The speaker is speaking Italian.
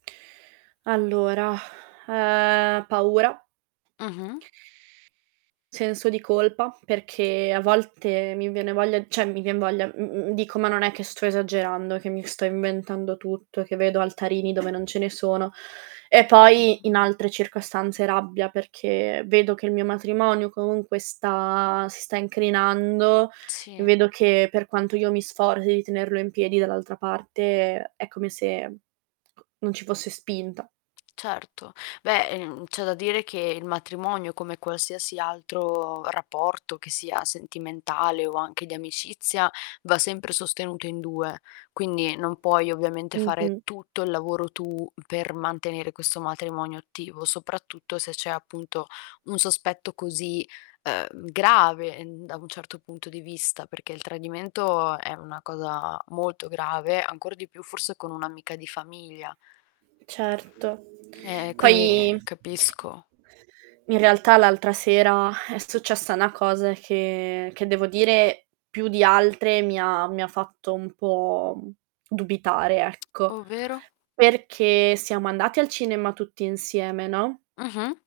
Allora, ehm, paura, Mh-mh. senso di colpa, perché a volte mi viene voglia, cioè mi vien voglia, m mhmm, dico: "Ma non è che sto esagerando, e che mi sto inventando tutto, che vedo altarini dove non ce ne sono" e poi, in Mh-mh. altre circostanze, rabbia perché vedo che il mio matrimonio comunque sta si sta incrinando e Sì. vedo che per quanto io mi sforzi di tenerlo in piedi, dall'altra parte è come se non ci fosse spinta. Certo, beh, ehm, c'è da dire che il matrimonio come qualsiasi altro rapporto che sia sentimentale o anche di amicizia, va sempre sostenuto in 2. Quindi non puoi ovviamente fare Mh-mh. tutto il lavoro tu per mantenere questo matrimonio attivo, soprattutto se c'è appunto un sospetto così, uhm, grave da un certo punto di vista, perché il tradimento è una cosa molto grave, ancor di più forse con un'amica di famiglia. Certo. Ehm, e quindi Poi capisco. in realtà l'altra sera è successa 'na cosa che che devo dire più di altre mi ha mi ha fatto un po', mhmm, dubitare ecco, Ovvero? perché siamo andati al cinema tutti insieme, no? Mh-mh.